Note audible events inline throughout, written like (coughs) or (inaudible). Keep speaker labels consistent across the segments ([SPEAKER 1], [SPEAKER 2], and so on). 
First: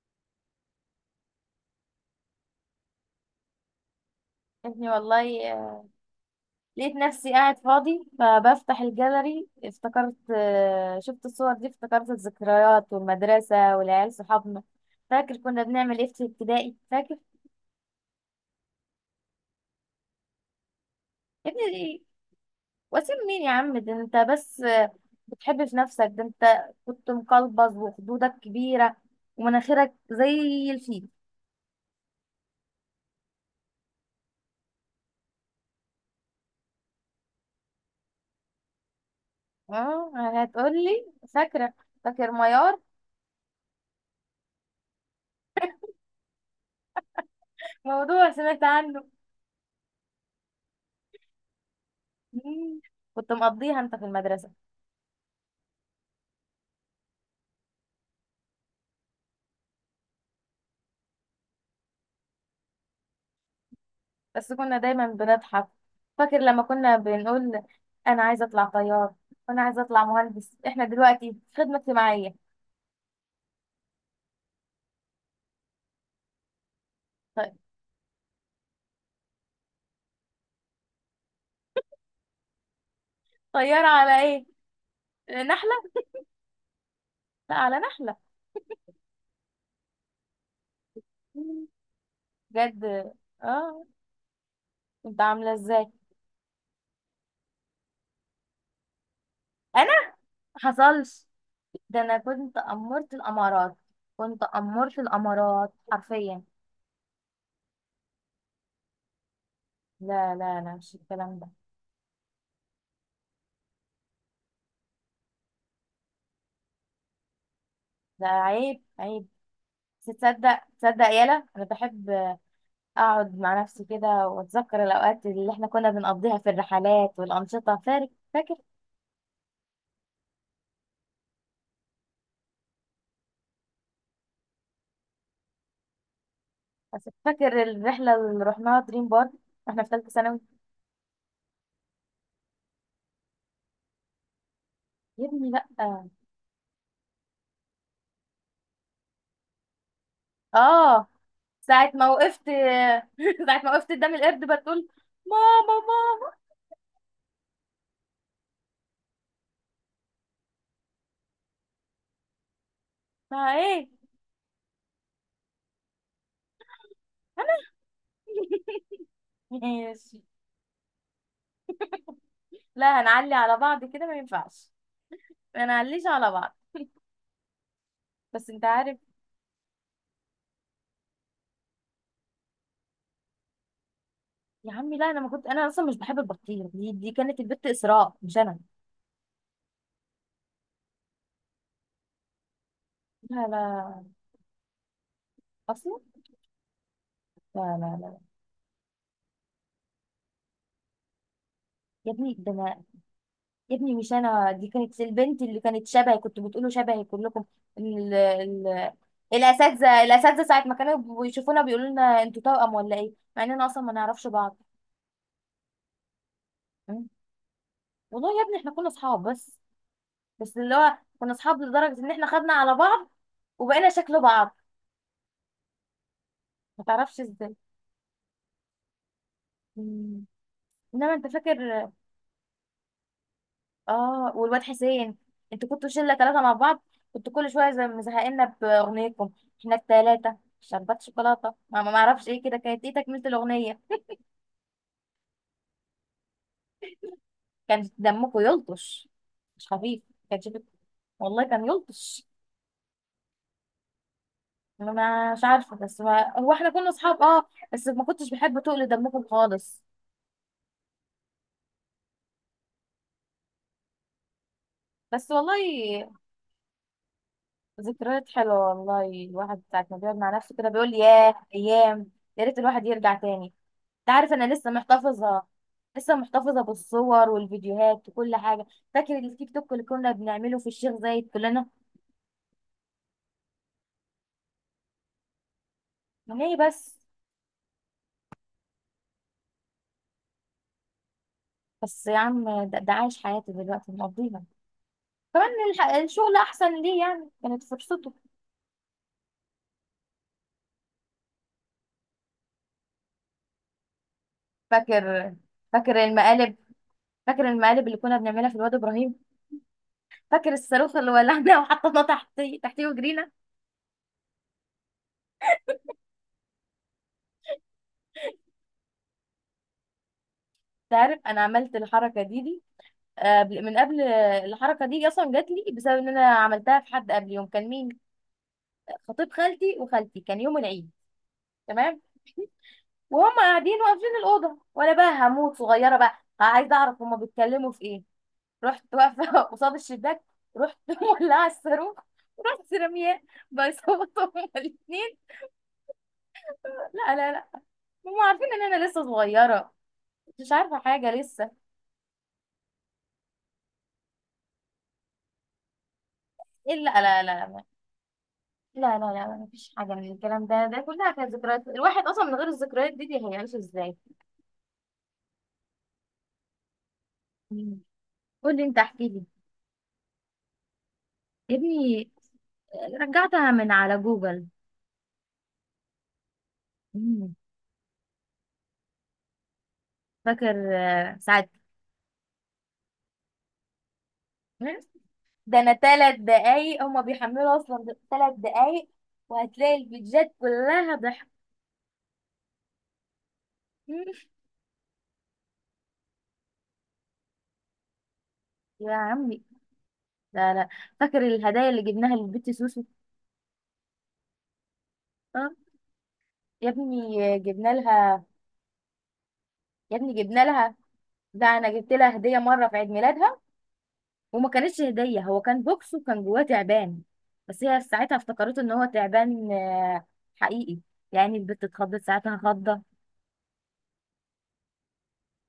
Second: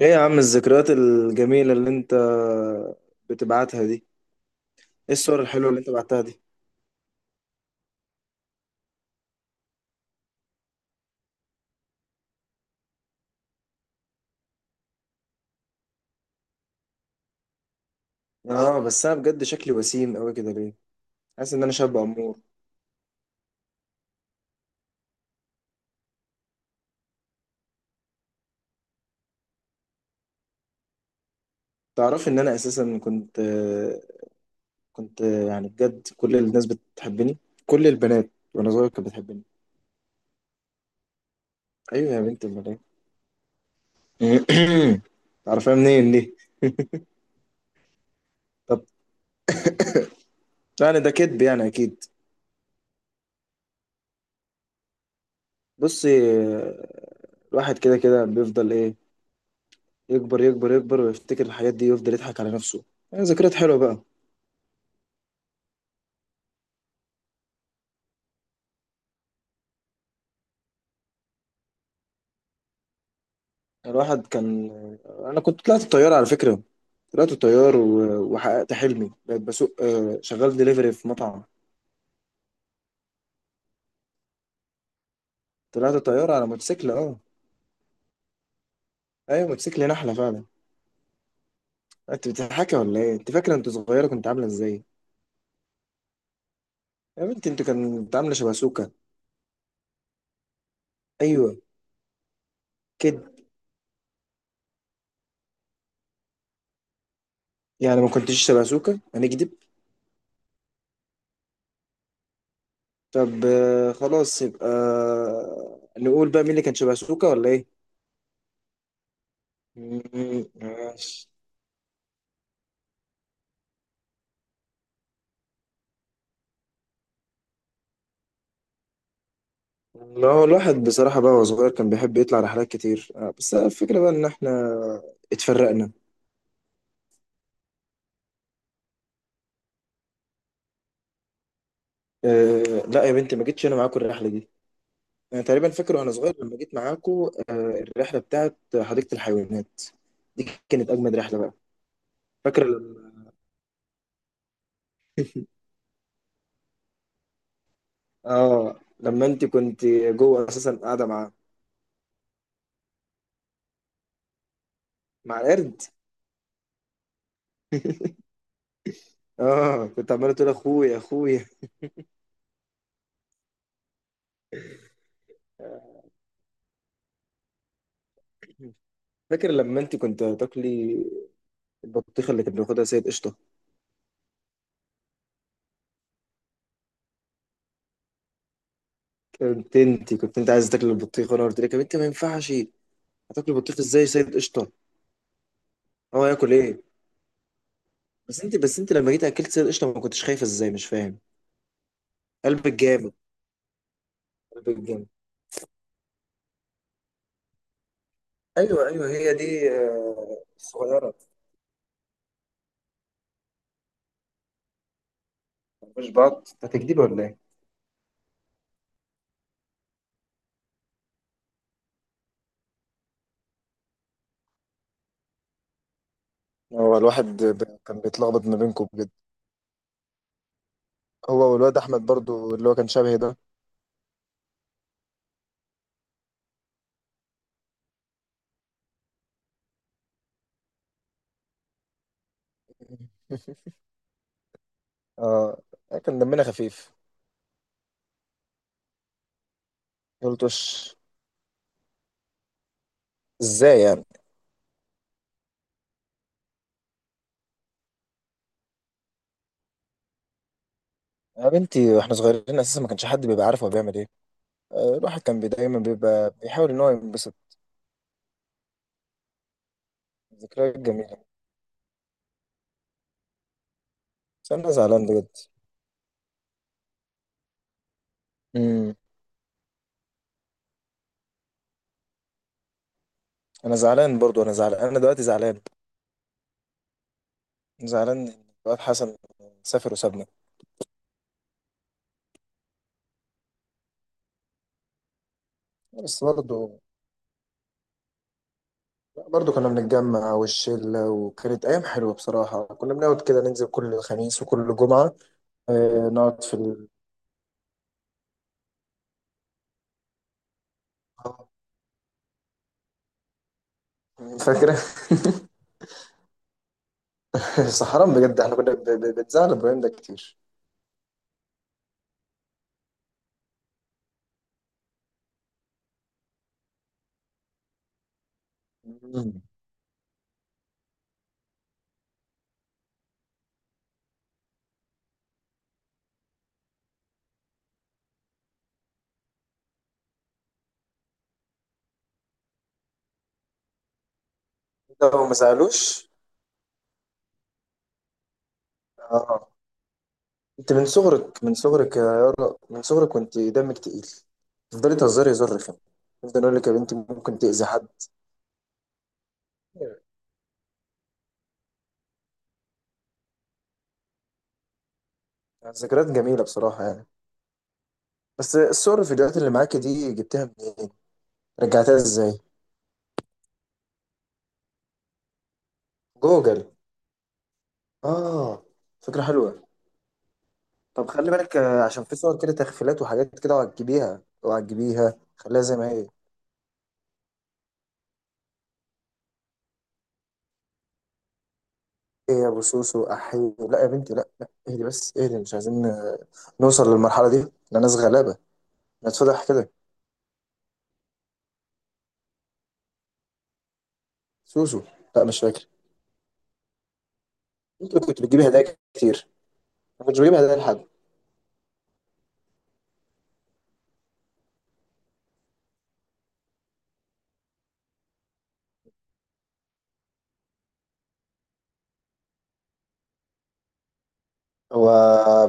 [SPEAKER 1] ايه يا عم الذكريات الجميلة اللي انت بتبعتها دي؟
[SPEAKER 2] اني
[SPEAKER 1] ايه الصور
[SPEAKER 2] والله
[SPEAKER 1] الحلوة اللي انت بعتها دي؟
[SPEAKER 2] لقيت نفسي قاعد فاضي فبفتح الجاليري افتكرت شفت الصور دي افتكرت الذكريات والمدرسة والعيال صحابنا. فاكر كنا بنعمل ايه في ابتدائي؟ فاكر.
[SPEAKER 1] اه، بس انا بجد شكلي وسيم قوي كده ليه؟
[SPEAKER 2] يا
[SPEAKER 1] حاسس ان
[SPEAKER 2] ابني
[SPEAKER 1] انا شاب
[SPEAKER 2] دي-
[SPEAKER 1] امور.
[SPEAKER 2] وسيم مين يا عم؟ ده انت بس بتحب في نفسك. ده انت كنت مقلبظ وخدودك كبيرة ومناخيرك زي الفيل.
[SPEAKER 1] تعرف ان انا اساسا كنت يعني بجد كل الناس بتحبني. كل البنات وانا صغير كانت بتحبني.
[SPEAKER 2] اه، هتقولي فاكرة؟
[SPEAKER 1] ايوه يا
[SPEAKER 2] فاكر
[SPEAKER 1] بنت
[SPEAKER 2] ميار؟
[SPEAKER 1] الملاك. (coughs) تعرفها (clears throat) منين دي؟
[SPEAKER 2] موضوع سمعت
[SPEAKER 1] طب
[SPEAKER 2] عنه.
[SPEAKER 1] يعني ده كدب يعني اكيد.
[SPEAKER 2] مم. كنت مقضيها انت في المدرسة.
[SPEAKER 1] بصي، الواحد كده كده بيفضل ايه؟ يكبر يكبر يكبر ويفتكر الحاجات دي ويفضل يضحك على نفسه. يعني ذكريات حلوة بقى.
[SPEAKER 2] بس كنا دايما بنضحك. فاكر لما كنا بنقول: انا عايزه اطلع طيار وانا عايزه اطلع مهندس، احنا دلوقتي في خدمه اجتماعيه.
[SPEAKER 1] الواحد كان... انا كنت طلعت الطياره على فكره. طلعت
[SPEAKER 2] طيب،
[SPEAKER 1] الطيار و... وحققت حلمي، بقيت بسوق، شغال دليفري في مطعم.
[SPEAKER 2] طياره على ايه؟ نحله؟
[SPEAKER 1] طلعت الطياره على موتوسيكل، اه.
[SPEAKER 2] لا، على نحله.
[SPEAKER 1] ايوه موتوسيكل نحله فعلا. انت بتضحكي ولا
[SPEAKER 2] بجد؟
[SPEAKER 1] ايه؟ انت فاكره انت
[SPEAKER 2] اه،
[SPEAKER 1] صغيره كنت عامله ازاي؟
[SPEAKER 2] كنت عامله ازاي؟
[SPEAKER 1] يا بنتي انت كنت عامله شباسوكه.
[SPEAKER 2] انا حصلش؟
[SPEAKER 1] ايوه،
[SPEAKER 2] ده انا كنت امرت
[SPEAKER 1] كده.
[SPEAKER 2] الامارات، كنت امرت الامارات حرفيا.
[SPEAKER 1] يعني ما كنتش شباسوكه هنكدب.
[SPEAKER 2] لا لا لا، مش الكلام ده.
[SPEAKER 1] طب خلاص، يبقى نقول بقى مين اللي كان شباسوكه ولا ايه.
[SPEAKER 2] ده عيب، عيب. بس
[SPEAKER 1] مم،
[SPEAKER 2] تصدق، تصدق،
[SPEAKER 1] ماشي.
[SPEAKER 2] يالا انا بحب اقعد مع نفسي كده واتذكر الاوقات اللي احنا كنا بنقضيها في الرحلات والانشطه. فاكر؟
[SPEAKER 1] لا، هو الواحد بصراحة بقى وهو صغير كان بيحب يطلع رحلات كتير، بس الفكرة بقى إن إحنا اتفرقنا.
[SPEAKER 2] فاكر الرحله اللي رحناها دريم بارك واحنا في ثالثه ثانوي؟
[SPEAKER 1] اه لا يا بنتي، ما جيتش أنا معاكم الرحلة دي.
[SPEAKER 2] يا
[SPEAKER 1] أنا
[SPEAKER 2] ابني لا.
[SPEAKER 1] تقريبا فاكر وأنا صغير لما جيت معاكم. آه، الرحلة بتاعت حديقة الحيوانات دي كانت
[SPEAKER 2] اه،
[SPEAKER 1] أجمد رحلة بقى.
[SPEAKER 2] ساعه ما وقفت (laughs)
[SPEAKER 1] فاكرة لما...
[SPEAKER 2] ساعه ما وقفت قدام القرد بتقول: ماما، ماما.
[SPEAKER 1] آه لما أنت كنت جوه أساسا قاعدة مع...
[SPEAKER 2] ما ايه؟
[SPEAKER 1] مع القرد.
[SPEAKER 2] انا؟ (laughs)
[SPEAKER 1] آه كنت
[SPEAKER 2] ماشي.
[SPEAKER 1] عمالة تقول أخويا أخويا.
[SPEAKER 2] لا، هنعلي على بعض كده؟ ما ينفعش، ما
[SPEAKER 1] آه،
[SPEAKER 2] نعليش على بعض. بس انت عارف؟
[SPEAKER 1] فاكر لما أنت كنت تاكلي البطيخة اللي كانت بياخدها سيد قشطة.
[SPEAKER 2] يا عمي لا، انا ما كنت، انا اصلا مش بحب البطيخ، دي كانت البت اسراء مش انا.
[SPEAKER 1] كنت انت عايز تاكل البطيخ، وانا قلت لك يا بنتي ما ينفعش.
[SPEAKER 2] لا
[SPEAKER 1] هتاكل البطيخ
[SPEAKER 2] لا.
[SPEAKER 1] ازاي سيد قشطه؟
[SPEAKER 2] اصلا.
[SPEAKER 1] هو ياكل ايه؟
[SPEAKER 2] لا لا لا.
[SPEAKER 1] بس انت لما جيت اكلت سيد قشطه، ما كنتش خايفه ازاي؟ مش فاهم،
[SPEAKER 2] يا ابني ده
[SPEAKER 1] قلبك
[SPEAKER 2] انا.
[SPEAKER 1] جامد.
[SPEAKER 2] يا ابني مش انا، دي
[SPEAKER 1] قلبك
[SPEAKER 2] كانت
[SPEAKER 1] جامد.
[SPEAKER 2] البنت اللي كانت شبهي، كنت بتقولوا شبهي كلكم. ال...
[SPEAKER 1] ايوه
[SPEAKER 2] ال...
[SPEAKER 1] ايوه، هي دي
[SPEAKER 2] الاساتذه ساعه ما
[SPEAKER 1] الصغيره.
[SPEAKER 2] كانوا بيشوفونا بيقولوا لنا انتوا توأم ولا ايه، مع اننا اصلا ما نعرفش بعض.
[SPEAKER 1] مش بعض، ده تجديد
[SPEAKER 2] م?
[SPEAKER 1] ولا ايه؟
[SPEAKER 2] والله يا ابني احنا كنا اصحاب بس. اللي هو كنا اصحاب لدرجه ان احنا خدنا على بعض وبقينا شكل بعض. ما
[SPEAKER 1] هو
[SPEAKER 2] تعرفش
[SPEAKER 1] الواحد
[SPEAKER 2] ازاي.
[SPEAKER 1] كان بيتلخبط ما بينكم بجد.
[SPEAKER 2] م. انما انت
[SPEAKER 1] هو
[SPEAKER 2] فاكر؟
[SPEAKER 1] والواد احمد برضو اللي هو كان شبهي ده.
[SPEAKER 2] اه، والواد حسين، انتوا كنتوا شله ثلاثه مع بعض، كنتوا كل شويه زي مزهقنا باغنيتكم: احنا الثلاثه شربات شوكولاته ما اعرفش ايه كده، كانت ايه تكمله
[SPEAKER 1] (laughs)
[SPEAKER 2] الاغنيه؟
[SPEAKER 1] اه، كان دمنا خفيف.
[SPEAKER 2] كان دمكم يلطش، مش خفيف. كان
[SPEAKER 1] قلت
[SPEAKER 2] شفت؟
[SPEAKER 1] وش؟
[SPEAKER 2] والله كان يلطش.
[SPEAKER 1] ازاي يعني؟
[SPEAKER 2] انا مش عارفه، بس ما... هو احنا كنا اصحاب اه، بس ما كنتش بحب تقل دمكم خالص.
[SPEAKER 1] يا بنتي واحنا صغيرين اساسا ما كانش حد بيبقى عارف هو بيعمل ايه. الواحد
[SPEAKER 2] بس
[SPEAKER 1] كان دايما
[SPEAKER 2] والله
[SPEAKER 1] بيبقى بيحاول ان هو ينبسط.
[SPEAKER 2] ذكريات حلوه، والله الواحد ساعه ما بيقعد مع نفسه كده
[SPEAKER 1] ذكريات
[SPEAKER 2] بيقول:
[SPEAKER 1] جميله.
[SPEAKER 2] ياه، ايام. يا ريت الواحد يرجع تاني. انت عارف
[SPEAKER 1] بس
[SPEAKER 2] انا
[SPEAKER 1] انا زعلان بجد.
[SPEAKER 2] لسه محتفظه بالصور والفيديوهات وكل حاجه.
[SPEAKER 1] امم
[SPEAKER 2] فاكر التيك توك اللي كنا بنعمله في الشيخ زايد كلنا؟
[SPEAKER 1] انا زعلان برضو، انا زعلان، انا دلوقتي زعلان.
[SPEAKER 2] ليه بس؟
[SPEAKER 1] زعلان ان الواد حسن سافر وسابنا.
[SPEAKER 2] بس يا عم، ده عايش حياتي دلوقتي مقضيها. كمان
[SPEAKER 1] بس
[SPEAKER 2] الشغل
[SPEAKER 1] برضه،
[SPEAKER 2] احسن ليه، يعني كانت فرصته.
[SPEAKER 1] برضه كنا بنتجمع والشلة، وكانت أيام حلوة بصراحة. كنا بنقعد كده ننزل كل خميس وكل جمعة.
[SPEAKER 2] فاكر؟ فاكر
[SPEAKER 1] نقعد في
[SPEAKER 2] المقالب
[SPEAKER 1] ال...
[SPEAKER 2] فاكر المقالب اللي كنا بنعملها في الواد ابراهيم؟ فاكر الصاروخ اللي ولعنا (laughs) وحطيناه تحتيه تحتيه وجرينا؟
[SPEAKER 1] فاكرة؟ (laughs) بس حرام بجد، احنا كنا بنزعل إبراهيم ده كتير.
[SPEAKER 2] انت عارف انا عملت الحركه دي من قبل. الحركه دي اصلا جات لي بسبب ان انا عملتها في حد قبل، يوم كان مين؟ خطيب
[SPEAKER 1] مم.
[SPEAKER 2] خالتي وخالتي، كان يوم العيد. تمام. وهم قاعدين واقفين الاوضه وانا بقى هموت صغيره بقى عايزه اعرف هم بيتكلموا في ايه. رحت واقفه (laughs) قصاد الشباك. رحت (laughs) مولعه الصاروخ. رحت رمياه. بيصوتوا هما الاثنين.
[SPEAKER 1] لو ما زعلوش.
[SPEAKER 2] (laughs) لا لا لا، هم عارفين ان انا لسه
[SPEAKER 1] آه،
[SPEAKER 2] صغيره، مش
[SPEAKER 1] انت
[SPEAKER 2] عارفه
[SPEAKER 1] من
[SPEAKER 2] حاجه
[SPEAKER 1] صغرك،
[SPEAKER 2] لسه.
[SPEAKER 1] من صغرك يا يارا، من صغرك كنت دمك تقيل. تفضلي تهزري هزار رخم. تفضل اقول لك يا
[SPEAKER 2] ايه؟
[SPEAKER 1] بنتي
[SPEAKER 2] لا لا
[SPEAKER 1] ممكن
[SPEAKER 2] لا لا.
[SPEAKER 1] تأذي حد.
[SPEAKER 2] لا لا لا، مفيش حاجه من الكلام ده، ده كلها كانت ذكريات، الواحد اصلا من غير الذكريات دي هيعيش ازاي؟
[SPEAKER 1] ذكريات جميلة بصراحة يعني.
[SPEAKER 2] مم.
[SPEAKER 1] بس
[SPEAKER 2] قولي انت،
[SPEAKER 1] الصور
[SPEAKER 2] احكي لي
[SPEAKER 1] الفيديوهات اللي معاكي دي جبتها منين؟
[SPEAKER 2] يا
[SPEAKER 1] رجعتها
[SPEAKER 2] ابني.
[SPEAKER 1] ازاي؟
[SPEAKER 2] رجعتها من على جوجل.
[SPEAKER 1] جوجل.
[SPEAKER 2] مم.
[SPEAKER 1] اه، فكرة حلوة.
[SPEAKER 2] فاكر
[SPEAKER 1] طب خلي
[SPEAKER 2] ساعة؟
[SPEAKER 1] بالك، عشان في صور كده تخفيلات وحاجات كده، وعجبيها
[SPEAKER 2] مم.
[SPEAKER 1] وعجبيها
[SPEAKER 2] ده
[SPEAKER 1] خليها
[SPEAKER 2] انا
[SPEAKER 1] زي ما هي.
[SPEAKER 2] 3 دقايق هما بيحملوا اصلا، 3 دقايق وهتلاقي الفيديوهات كلها ضحك.
[SPEAKER 1] ايه يا ابو سوسو احي. لا يا
[SPEAKER 2] مم.
[SPEAKER 1] بنتي، لا لا، اهدي بس اهدي، مش عايزين نوصل للمرحلة دي، لا، ناس غلابة.
[SPEAKER 2] يا عمي.
[SPEAKER 1] نتفضح كده.
[SPEAKER 2] لا لا. فاكر الهدايا اللي جبناها للبت سوسو؟
[SPEAKER 1] سوسو. لا مش
[SPEAKER 2] اه،
[SPEAKER 1] فاكر.
[SPEAKER 2] يا ابني جبنا
[SPEAKER 1] انت كنت
[SPEAKER 2] لها.
[SPEAKER 1] بتجيبي هدايا كتير.
[SPEAKER 2] يا
[SPEAKER 1] ما كنتش
[SPEAKER 2] ابني
[SPEAKER 1] بجيب
[SPEAKER 2] جبنا
[SPEAKER 1] هدايا
[SPEAKER 2] لها.
[SPEAKER 1] لحد.
[SPEAKER 2] ده انا جبت لها هديه مره في عيد ميلادها، وما كانتش هديه، هو كان بوكس وكان جواه تعبان. بس هي ساعتها افتكرته ان هو تعبان حقيقي، يعني البت اتخضت ساعتها خضه
[SPEAKER 1] هو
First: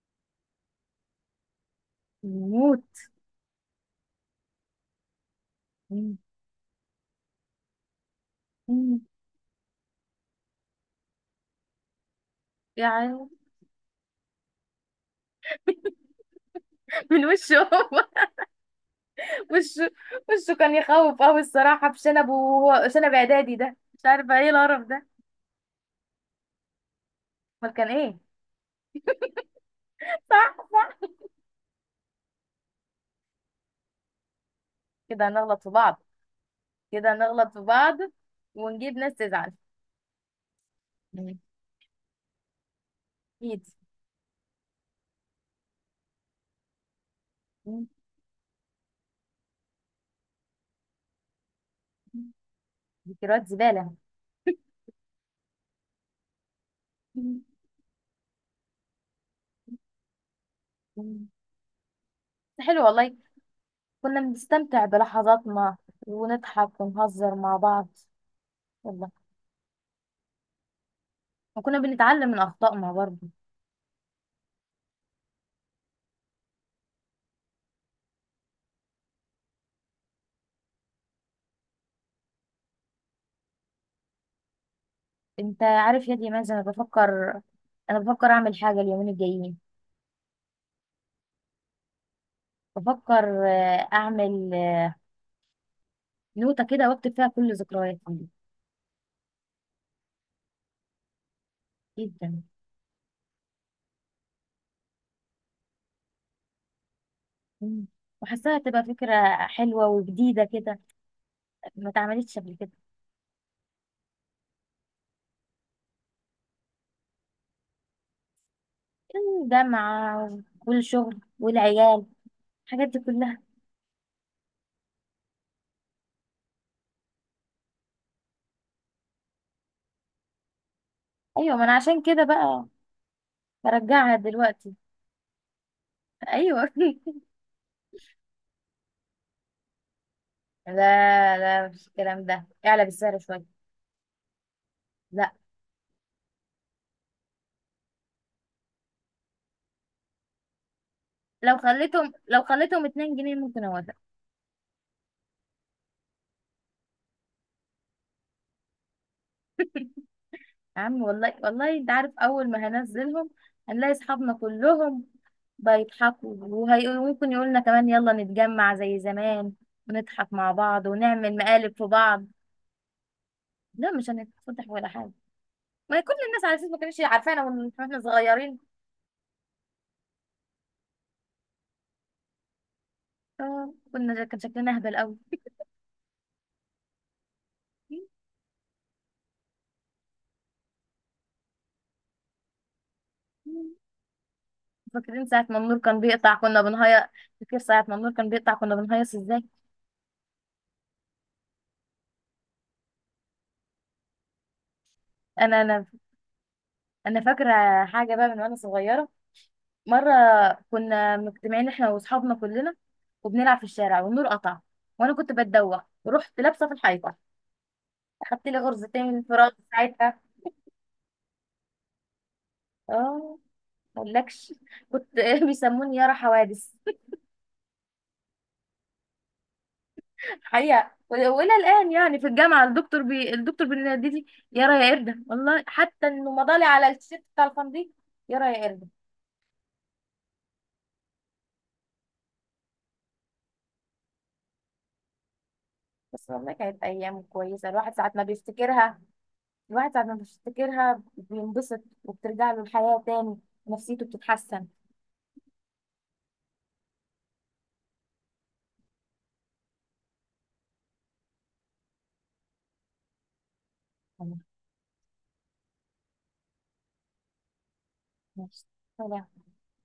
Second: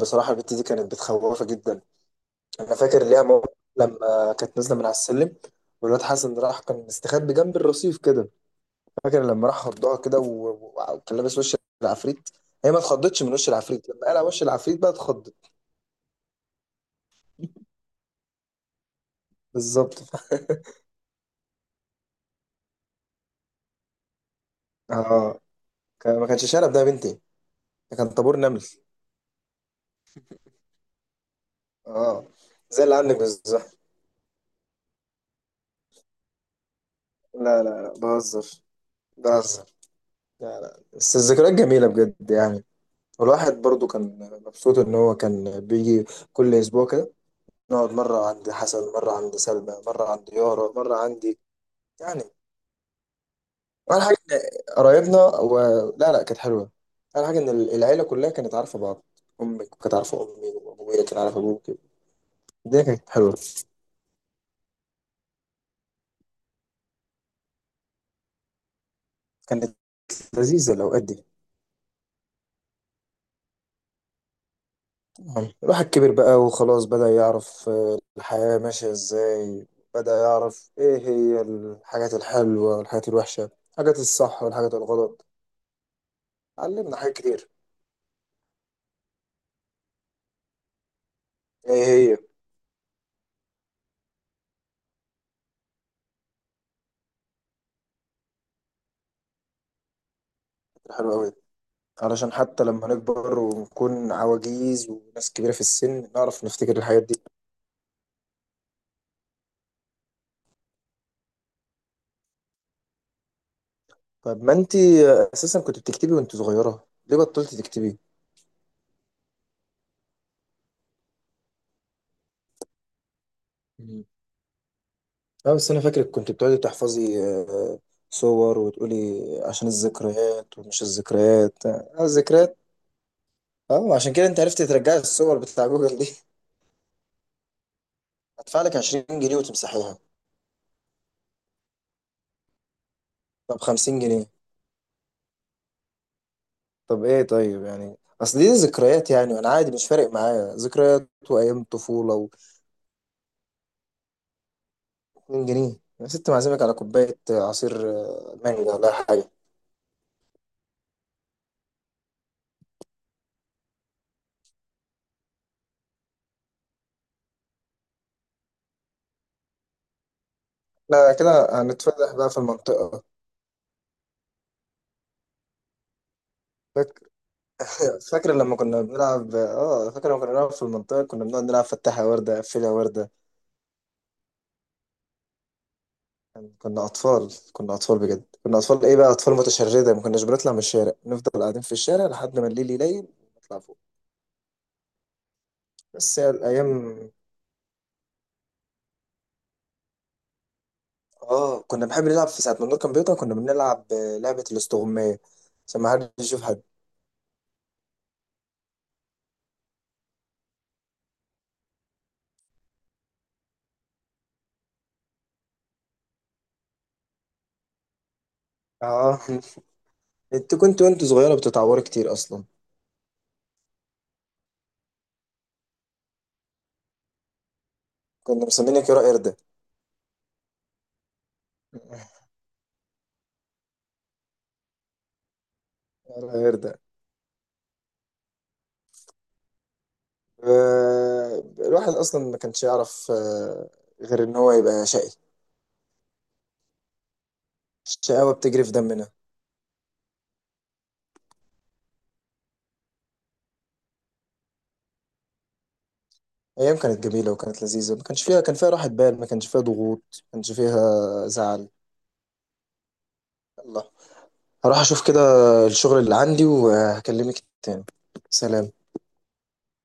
[SPEAKER 1] بصراحه البت دي كانت بتخوفه جدا. انا
[SPEAKER 2] موت.
[SPEAKER 1] فاكر ليها موقف لما كانت نازله من على السلم، والواد
[SPEAKER 2] مم.
[SPEAKER 1] حسن راح كان مستخبي جنب الرصيف كده.
[SPEAKER 2] مم.
[SPEAKER 1] فاكر لما راح خضها كده، و- و- وكان لابس وش العفريت. هي ما اتخضتش
[SPEAKER 2] يعني
[SPEAKER 1] من وش العفريت، لما قلع وش العفريت بقى اتخضت.
[SPEAKER 2] من وشه هو. (laughs) وشه.
[SPEAKER 1] بالظبط. (laughs)
[SPEAKER 2] وشه كان يخوف قوي الصراحة بشنبه، وهو شنب اعدادي ده، مش عارفة ايه القرف ده.
[SPEAKER 1] اه، ما كانش شنب ده يا بنتي.
[SPEAKER 2] امال كان
[SPEAKER 1] ده كان
[SPEAKER 2] ايه؟
[SPEAKER 1] طابور نمل.
[SPEAKER 2] صح، صح.
[SPEAKER 1] اه، زي اللي عندك بالظبط.
[SPEAKER 2] كده هنغلط في بعض، كده هنغلط في
[SPEAKER 1] لا لا لا
[SPEAKER 2] بعض
[SPEAKER 1] بهزر،
[SPEAKER 2] ونجيب ناس تزعل.
[SPEAKER 1] بهزر. لا لا، بس
[SPEAKER 2] مم.
[SPEAKER 1] الذكريات جميلة بجد يعني. والواحد
[SPEAKER 2] اكيد.
[SPEAKER 1] برضو كان مبسوط إن هو كان بيجي كل أسبوع كده.
[SPEAKER 2] مم.
[SPEAKER 1] نقعد مرة عند حسن، مرة عند سلمى، مرة عند يارا، مرة عندي. يعني
[SPEAKER 2] ذكريات زبالة.
[SPEAKER 1] أول حاجة إن قرايبنا و... لا لا، كانت حلوة. أول حاجة إن
[SPEAKER 2] بس
[SPEAKER 1] العيلة كلها كانت عارفة بعض. أمك كانت عارفة أمي، وأبويا كان عارف أبوك. الدنيا
[SPEAKER 2] حلو
[SPEAKER 1] كانت
[SPEAKER 2] والله،
[SPEAKER 1] حلوة.
[SPEAKER 2] كنا بنستمتع بلحظاتنا ونضحك ونهزر مع بعض والله.
[SPEAKER 1] كانت لذيذة الأوقات دي.
[SPEAKER 2] وكنا بنتعلم من أخطائنا برضه.
[SPEAKER 1] نعم. الواحد كبر بقى وخلاص، بدأ يعرف الحياة ماشية ازاي. بدأ يعرف ايه هي الحاجات الحلوة والحاجات الوحشة، الحاجات الصح والحاجات الغلط.
[SPEAKER 2] انت عارف يا دي مازن،
[SPEAKER 1] علمنا حاجات كتير.
[SPEAKER 2] انا بفكر اعمل حاجة اليومين الجايين.
[SPEAKER 1] ايه هي؟
[SPEAKER 2] بفكر اعمل نوتة كده واكتب فيها كل ذكرياتي.
[SPEAKER 1] الحلوة أوي. علشان
[SPEAKER 2] جدا.
[SPEAKER 1] حتى لما نكبر ونكون عواجيز وناس كبيرة في السن نعرف نفتكر الحاجات دي.
[SPEAKER 2] مم. وحاساها تبقى فكرة حلوة وجديدة كده، ما اتعملتش قبل كده.
[SPEAKER 1] طب ما انتي أساسا كنت بتكتبي وانت صغيرة، ليه بطلتي تكتبي؟
[SPEAKER 2] الجامعة والشغل والعيال، الحاجات دي كلها.
[SPEAKER 1] لا، بس انا فاكرك كنت بتقعدي تحفظي صور، وتقولي عشان الذكريات، ومش
[SPEAKER 2] ايوه، ما
[SPEAKER 1] الذكريات
[SPEAKER 2] انا عشان كده
[SPEAKER 1] الذكريات.
[SPEAKER 2] بقى
[SPEAKER 1] اه، عشان
[SPEAKER 2] برجعها
[SPEAKER 1] كده انت عرفتي
[SPEAKER 2] دلوقتي.
[SPEAKER 1] ترجعي الصور بتاع جوجل دي. (laughs)
[SPEAKER 2] ايوه. (laughs)
[SPEAKER 1] هدفع لك 20 جنيه وتمسحيها.
[SPEAKER 2] لا لا، مش الكلام ده، اعلى بالسعر شوية.
[SPEAKER 1] طب 50 جنيه.
[SPEAKER 2] لا.
[SPEAKER 1] طب ايه؟ طيب يعني اصل دي ذكريات يعني، وانا عادي مش فارق معايا ذكريات وايام طفوله و...
[SPEAKER 2] لو خليتهم 2 جنيه ممكن اوافق.
[SPEAKER 1] 2 جنيه يا ست، معزمك على كوبايه عصير مانجا ولا حاجه.
[SPEAKER 2] يا عم والله، والله انت عارف اول ما هنزلهم هنلاقي اصحابنا كلهم بيضحكوا، وممكن يقولنا كمان يلا نتجمع زي زمان، ونضحك مع بعض
[SPEAKER 1] لا،
[SPEAKER 2] ونعمل
[SPEAKER 1] كده
[SPEAKER 2] مقالب في
[SPEAKER 1] هنتفضح
[SPEAKER 2] بعض.
[SPEAKER 1] بقى في المنطقه.
[SPEAKER 2] لا، مش هنتفضح ولا حاجه، ما كل الناس على اساس ما كانتش عارفانا واحنا
[SPEAKER 1] فاكر لما
[SPEAKER 2] صغيرين.
[SPEAKER 1] كنا بنلعب؟ اه، فاكر لما كنا بنلعب في المنطقة كنا بنقعد نلعب فتحها وردة قفلها وردة.
[SPEAKER 2] كان شكلنا اهبل قوي.
[SPEAKER 1] يعني كنا أطفال، كنا أطفال بجد،
[SPEAKER 2] (laughs)
[SPEAKER 1] كنا أطفال إيه بقى، أطفال متشردة. ما كناش بنطلع من الشارع، نفضل قاعدين في الشارع لحد ما الليل يليل نطلع فوق.
[SPEAKER 2] فاكرين ساعه ما النور كان
[SPEAKER 1] بس هي
[SPEAKER 2] بيقطع كنا
[SPEAKER 1] الأيام.
[SPEAKER 2] بنهيص؟ فاكر ساعه ما النور كان بيقطع كنا بنهيص ازاي؟
[SPEAKER 1] اه، كنا بنحب نلعب في ساعة ما النور كان بيقطع. كنا بنلعب لعبة الاستغماية
[SPEAKER 2] انا
[SPEAKER 1] عشان
[SPEAKER 2] انا
[SPEAKER 1] ما حدش يشوف حد.
[SPEAKER 2] انا فاكره حاجه بقى من وانا صغيره. مرة كنا مجتمعين احنا واصحابنا كلنا وبنلعب في الشارع، والنور قطع وانا كنت بتدوخ ورحت لابسة في الحيطة، اخدت لي غرزتين من
[SPEAKER 1] اه.
[SPEAKER 2] الفراغ ساعتها.
[SPEAKER 1] (laughs) انت كنت وانت صغيرة بتتعوري كتير أصلا.
[SPEAKER 2] اه. مقولكش، كنت (laughs) بيسموني يارا حوادث. (laughs)
[SPEAKER 1] كنا مسمينك يا قردة.
[SPEAKER 2] حقيقة وإلى الآن يعني
[SPEAKER 1] (laughs)
[SPEAKER 2] في الجامعة، الدكتور بينادي لي يارا يا قردة، والله حتى
[SPEAKER 1] يا
[SPEAKER 2] إنه مضالي
[SPEAKER 1] قردة.
[SPEAKER 2] على التيشيرت بتاع الفندق. يارا يا قردة.
[SPEAKER 1] الواحد اصلا ما كانش يعرف غير ان هو يبقى شقي.
[SPEAKER 2] بس والله كانت أيام كويسة، الواحد ساعات ما
[SPEAKER 1] الشقاوه بتجري في
[SPEAKER 2] بيفتكرها،
[SPEAKER 1] دمنا.
[SPEAKER 2] الواحد ساعة ما بيفتكرها بينبسط وبترجع له الحياة تاني، نفسيته بتتحسن.
[SPEAKER 1] ايام كانت جميله وكانت لذيذه، ما كانش فيها... كان فيها راحه بال، ما كانش فيها ضغوط، ما كانش فيها زعل. الله، هروح اشوف كده الشغل اللي عندي وهكلمك تاني. سلام.
[SPEAKER 2] يا